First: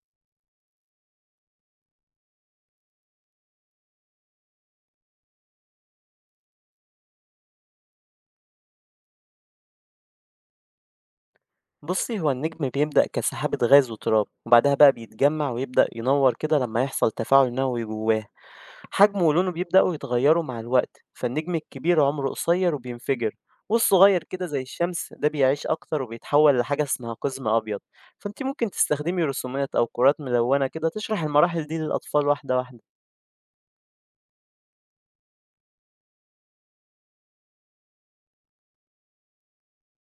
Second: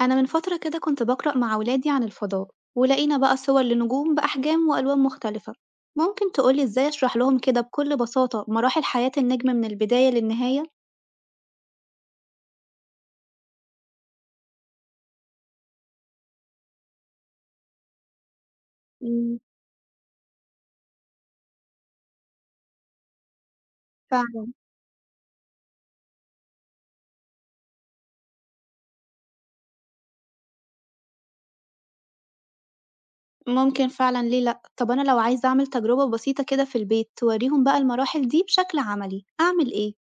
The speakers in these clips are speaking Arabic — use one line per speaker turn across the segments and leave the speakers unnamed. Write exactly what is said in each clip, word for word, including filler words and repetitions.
أنا من فترة كده كنت بقرأ مع ولادي عن الفضاء، ولقينا بقى صور لنجوم بأحجام وألوان مختلفة. ممكن تقولي إزاي أشرح لهم كده بكل بساطة مراحل حياة النجم من البداية للنهاية؟
بصي هو النجم بيبدأ كسحابة غاز وتراب وبعدها بقى بيتجمع ويبدأ ينور كده لما يحصل تفاعل نووي جواه. حجمه
مم.
ولونه بيبدأوا يتغيروا مع الوقت، فالنجم الكبير عمره قصير وبينفجر، والصغير كده
فعلا.
زي الشمس ده بيعيش أكتر وبيتحول لحاجة اسمها قزم أبيض. فأنت ممكن تستخدمي رسومات أو كرات ملونة كده تشرح المراحل دي للأطفال واحدة واحدة.
ممكن فعلا، ليه لأ. طب أنا لو عايزة أعمل تجربة بسيطة كده في البيت توريهم بقى المراحل دي بشكل عملي، أعمل إيه؟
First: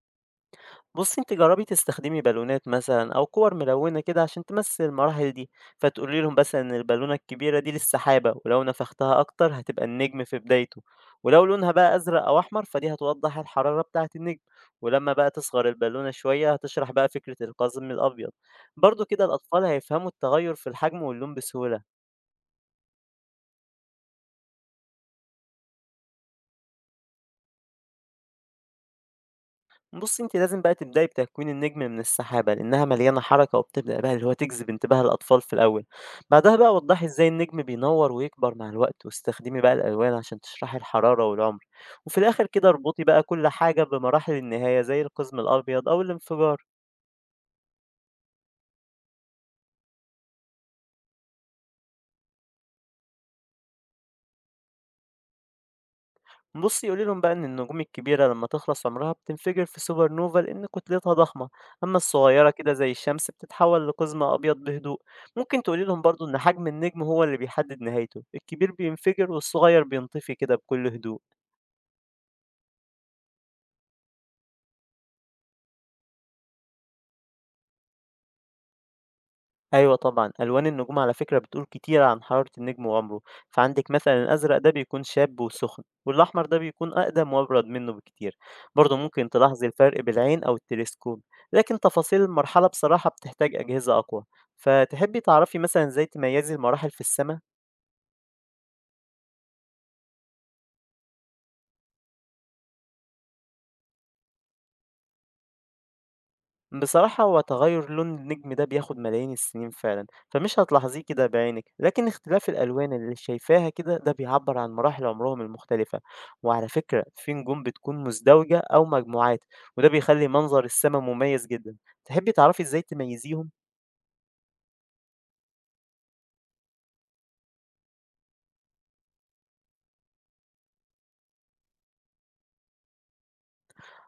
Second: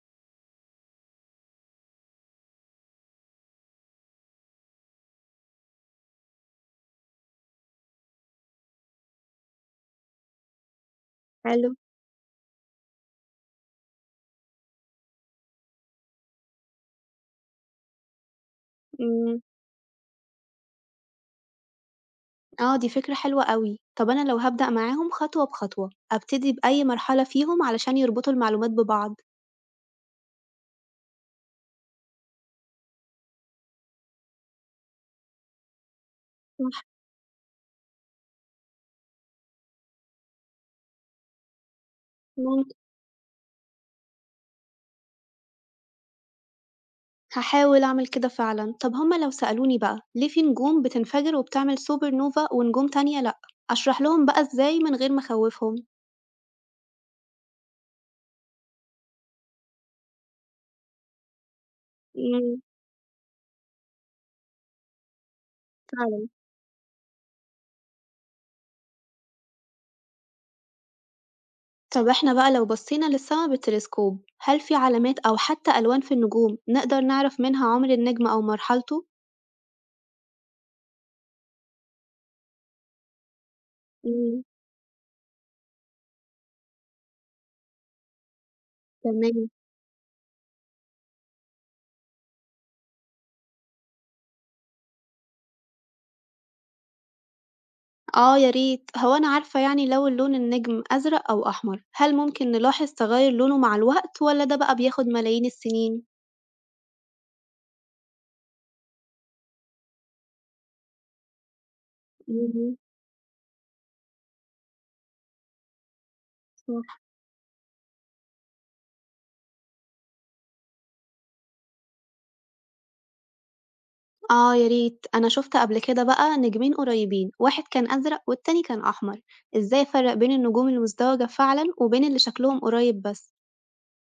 بُصّي أنتِ جرّبي تستخدمي بالونات مثلًا أو كِوَر ملوِّنة كده عشان تمثّل المراحل دي، فتقولي لهم مثلًا إن البالونة الكبيرة دي للسحابة، ولو نفختها أكتر هتبقى النجم في بدايته، ولو
حلو.
لونها بقى أزرق أو أحمر فدي هتوضّح الحرارة بتاعة النجم، ولمّا بقى تصغر البالونة شوية هتشرح بقى فكرة القزم الأبيض، برضه كده
مم.
الأطفال هيفهموا التغيُّر في الحجم واللون بسهولة.
آه دي فكرة حلوة قوي. طب أنا لو هبدأ معاهم خطوة بخطوة، أبتدي بأي مرحلة فيهم علشان يربطوا المعلومات ببعض؟
بُصّي، أنتِ لازم بقى تبدئي بتكوين النجم من السحابة، لإنها مليانة حركة وبتبدأ بقى اللي هو تجذب انتباه الأطفال في الأول، بعدها بقى
صح.
وضّحي إزاي النجم بينوّر ويكبر مع الوقت، واستخدمي بقى الألوان عشان تشرحي الحرارة والعمر، وفي الآخر كده
ممكن.
اربطي بقى كل حاجة بمراحل النهاية زي القزم الأبيض أو الانفجار.
هاحاول أعمل كده فعلًا. طب هُم لو سألوني بقى ليه في نجوم بتنفجر وبتعمل سوبر نوفا ونجوم تانية لأ، أشرح لهم بقى إزاي من غير ما أخوّفهم؟
بُصّي، قولي لهم بقى إن النجوم الكبيرة لمّا تخلص عمرها بتنفجر في سوبر نوفا لإن كتلتها ضخمة، أمّا الصغيرة
إمم.
كده زي الشمس بتتحول لقزم أبيض بهدوء. ممكن تقولي لهم
فعلًا.
برضه إن حجم النجم هو اللي بيحدد نهايته، الكبير بينفجر والصغير بينطفي كده بكل هدوء.
طب إحنا بقى لو بصينا للسما بالتلسكوب، هل في علامات أو حتى ألوان في النجوم نقدر نعرف منها عمر النجم أو مرحلته؟
أيوه طبعًا، ألوان النجوم على فكرة بتقول كتير عن حرارة النجم وعمره، فعندِك مثلًا
إمم.
الأزرق ده بيكون شاب وسخن، والأحمر ده بيكون أقدم وأبرد منه بكتير، برضه ممكن
تمام.
تلاحظي الفرق بالعين أو التلسكوب، لكن تفاصيل المرحلة بصراحة بتحتاج أجهزة أقوى، فتحبي تعرفي مثلًا إزاي تميزي المراحل في السما؟
آه يا ريت. هو أنا عارفة يعني لو لون النجم أزرق أو أحمر، هل ممكن نلاحظ تغير لونه مع الوقت، والّا ده بقى بياخد ملايين السنين؟
بصراحة هو تغير لون النجم ده بياخد ملايين السنين فعلا، فمش هتلاحظيه كده بعينك، لكن اختلاف
إمم.
الألوان اللي شايفاها كده ده بيعبر عن مراحل عمرهم المختلفة. وعلى
ف
فكرة في نجوم بتكون مزدوجة أو مجموعات، وده بيخلي منظر السماء مميز جدا. تحبي تعرفي ازاي تميزيهم؟
آه يا ريت. أنا شُفت قبل كده بقى نجمين قريبين، واحد كان أزرق والتاني كان أحمر. إزاي أفرّق بين النجوم المزدوجة فعلًا وبين اللي شكلهم قريب بس؟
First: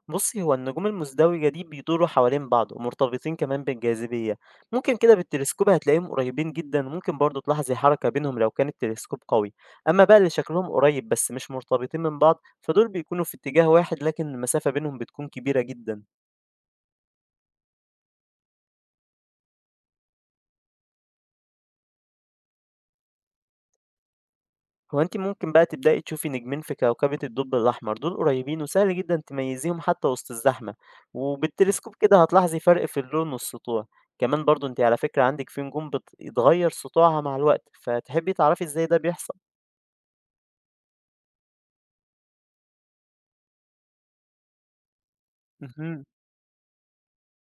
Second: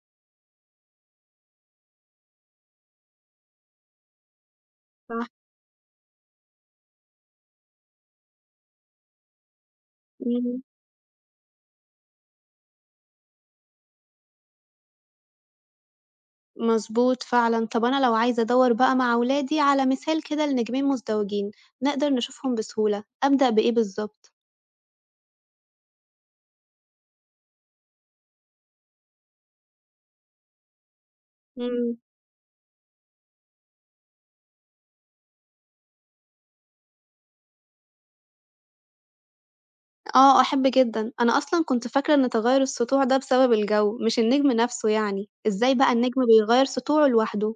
بصي هو النجوم المزدوجة دي بيدوروا حوالين بعض ومرتبطين كمان بالجاذبية، ممكن كده
صح.
بالتلسكوب هتلاقيهم قريبين جدا، وممكن برضه تلاحظي حركة بينهم لو كان التلسكوب قوي. أما بقى اللي
إمم.
شكلهم قريب بس مش مرتبطين من بعض فدول بيكونوا في اتجاه واحد، لكن المسافة بينهم بتكون كبيرة جدا.
مضبوط فعلًا. طب أنا لو عايزة أدوّر بقى مع ولادي على مثال كده لنجمين مزدوجين نقدر نشوفهم بسهولة، أبدأ بإيه بالضبط؟
هو أنتِ ممكن بقى تبدئي تشوفي نجمين في كوكبة الثقب الأحمر، دول قريبين وسهل جدًا تميزيهم حتى وسط الزحمة، وبالتلسكوب
إمم.
كده هتلاحظي فرق في اللون والسطوع، كمان برضه أنتِ على فكرة عندِك في نجوم بت بيتغير سطوعها مع الوقت، فتحبي تعرفي إزاي ده بيحصل؟
آه أحب جدًا. أنا أصلًا كنت فاكرة إن تغيُّر السطوع ده بسبب الجو مش النجم نفسه يعني، إزاي بقى
اهم.
النجم بيغيّر سطوعه لوحده؟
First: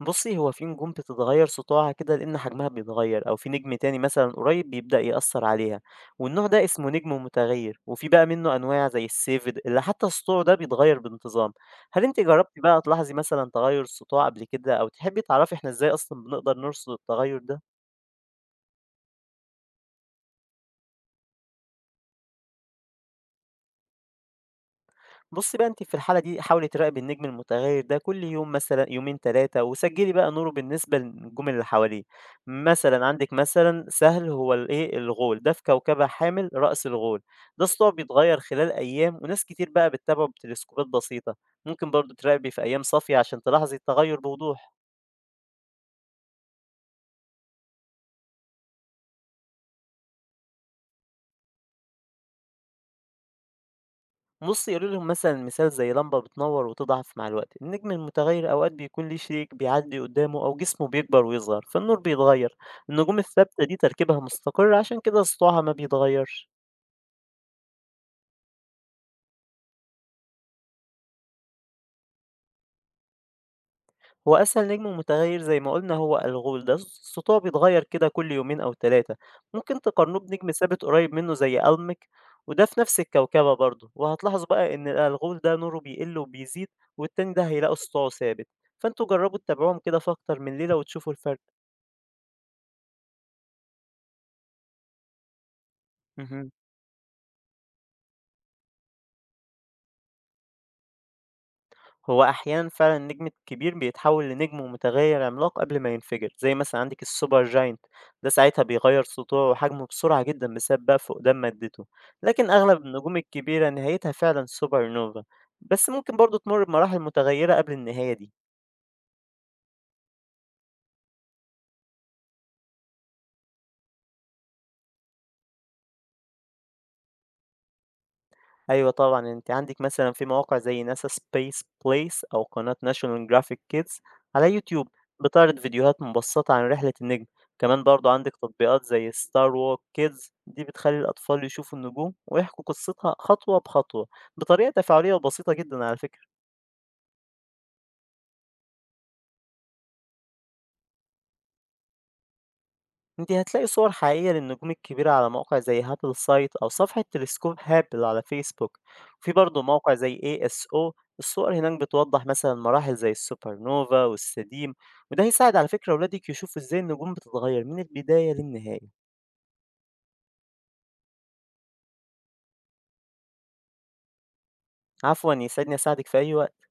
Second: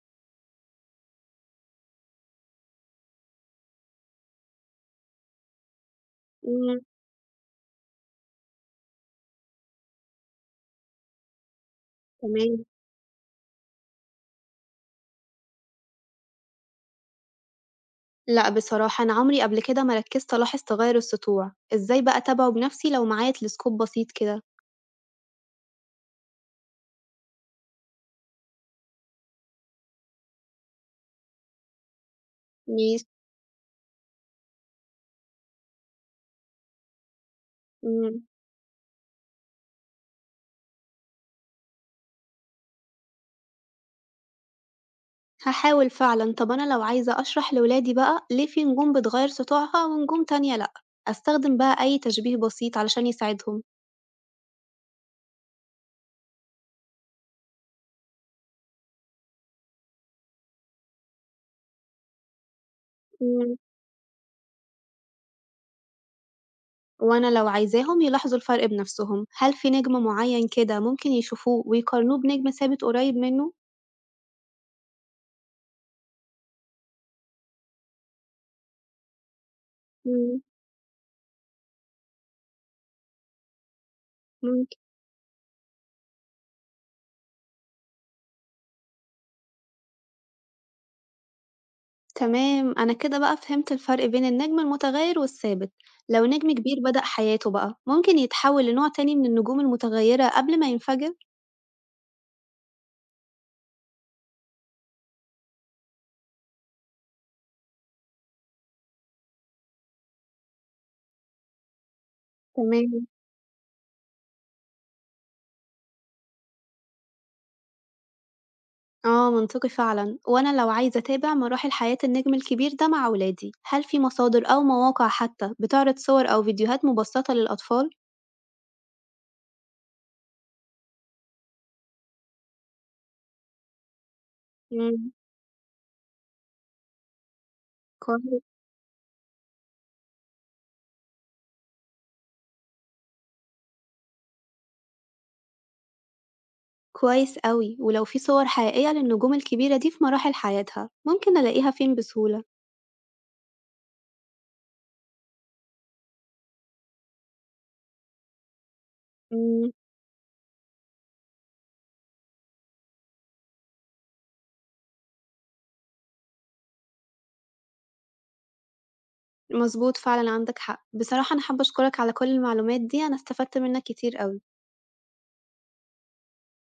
بُصّي، هو في نجوم بتتغيّر سطوعها كده لإن حجمها بيتغيّر، أو في نجم تاني مثلًا قريب بيبدأ يأثّر عليها، والنوع ده
إمم.
اسمه نجم متغيّر، وفي بقى منّه أنواع زي السيفد اللي حتى سطوعه ده بيتغيّر بانتظام. هل أنتِ جرّبتِ
تمام.
بقى تلاحظي مثلًا تغيُّر السطوع قبل كده، أو تحبّي تعرفي إحنا إزاي أصلًا بنقدر نرصد التغيُّر ده؟
لأ بصراحة أنا عمري قبل كده ما ركزت ألاحظ تغير السطوع. إزاي بقى أتابعه بنفسي لو معايا تلسكوب بسيط كده؟
بُصّي بقى أنتِ في الحالة دي حاولي تراقبي النجم المتغيّر ده كل يوم مثلًا يومين ثلاثة وسجّلي بقى نوره بالنسبة للنجوم اللي حواليه،
ماشي.
مثلًا عندِك مثلًا سهل هو الإيه، الغول ده في كوكبة حامل رأس الغول، ده سطوعه
إمم.
بيتغيّر خلال أيام وناس كتير بقى بتتابعه بتلسكوبات بسيطة، ممكن برضه تراقبي في أيام صافية عشان تلاحظي التغيُّر بوضوح.
هاحاول فعلًا. طب أنا لو عايزة أشرح لولادي بقى ليه في نجوم بتغير سطوعها ونجوم تانية لأ، أستخدم بقى أي تشبيه بسيط علشان يساعدهم؟
بُصّي، قولي لهم مثلًا مثال زي لمبة بتنوّر وتضعف مع الوقت، النجم المتغيّر أوقات بيكون ليه شريك بيعدّي قدّامه أو جسمه بيكبر ويصغر، فالنور بيتغيّر، النجوم
إمم.
الثابتة دي تركيبها مستقر عشان كده سطوعها ما بيتغيّرش.
وأنا لو عايزاهم يلاحظوا الفرق بنفسهم، هل في نجم معين كده ممكن يشوفوه ويقارنوه بنجم ثابت قريب منه؟
هو أسهل نجم متغيّر زي ما قُلنا هو الغول ده، س سطوعه بيتغيّر كده كل يومين أو ثلاثة، ممكن تقارنوه
إمم.
بنجم ثابت قريّب منه زي ألمِك، وده في نفس الكوكبة برضه، وهتلاحظوا
إمم.
بقى إن الغول ده نوره بيقل وبيزيد، والتاني ده هيلاقوا سطوعه ثابت، فأنتم جرّبوا تتابعوهم كده في أكتر من ليلة وتشوفوا الفرق.
تمام، أنا كده بقى فهمت الفرق بين النجم المتغير والثابت. لو نجم
اهم.
كبير بدأ حياته بقى، ممكن يتحول لنوع تاني من النجوم المتغيرة قبل ما ينفجر؟
هو أحيانًا فعلًا النجم الكبير بيتحوّل لنجم متغيّر عملاق قبل ما ينفجر، زي مثلًا عندِك الsuper giant، ده ساعتها بيغيّر سطوعه وحجمه بسرعة جدًا بسبب بقى فقدان مادته، لكن أغلب
تمام.
النجوم الكبيرة نهايتها فعلًا supernova، بس ممكن برضه تمُر بمراحل متغيّرة قبل النهاية دي.
آه منطقي فعلا. وأنا لو عايزة أتابع مراحل حياة النجم الكبير ده مع أولادي، هل في مصادر أو مواقع حتى بتعرض صور أو فيديوهات مبسطة للأطفال؟
أيوه طبعًا، أنتِ عندِك مثلًا في مواقع زي NASA Space Place أو قناة National Geographic Kids على YouTube
مم.
بتعرض فيديوهات مبسطة عن رحلة النجم، كمان برضه عندِك
كويس.
تطبيقات زي Star Walk Kids دي بتخلّي الأطفال يشوفوا النجوم ويحكوا قصتها خطوة بخطوة بطريقة تفاعلية وبسيطة جدًا على فكرة.
كويس أوي. ولو في صور حقيقية للنجوم الكبيرة دي في مراحل حياتها، ممكن ألاقيها فين بسهولة؟
انت هتلاقي صور حقيقية للنجوم الكبيرة على مواقع زي هابل سايت أو صفحة تلسكوب هابل على فيسبوك، وفي برضه
مم.
موقع زي إيه إس أو، الصور هناك بتوضح مثلا مراحل زي السوبر نوفا والسديم، وده هيساعد على فكرة أولادك يشوفوا ازاي النجوم بتتغير من البداية للنهاية.
مضبوط فعلًا، عندك حق. بصراحة أنا حابة أشكرك على كل المعلومات دي، أنا استفدت منّك كتير أوي.
عفوا، يسعدني أساعدك في أي وقت.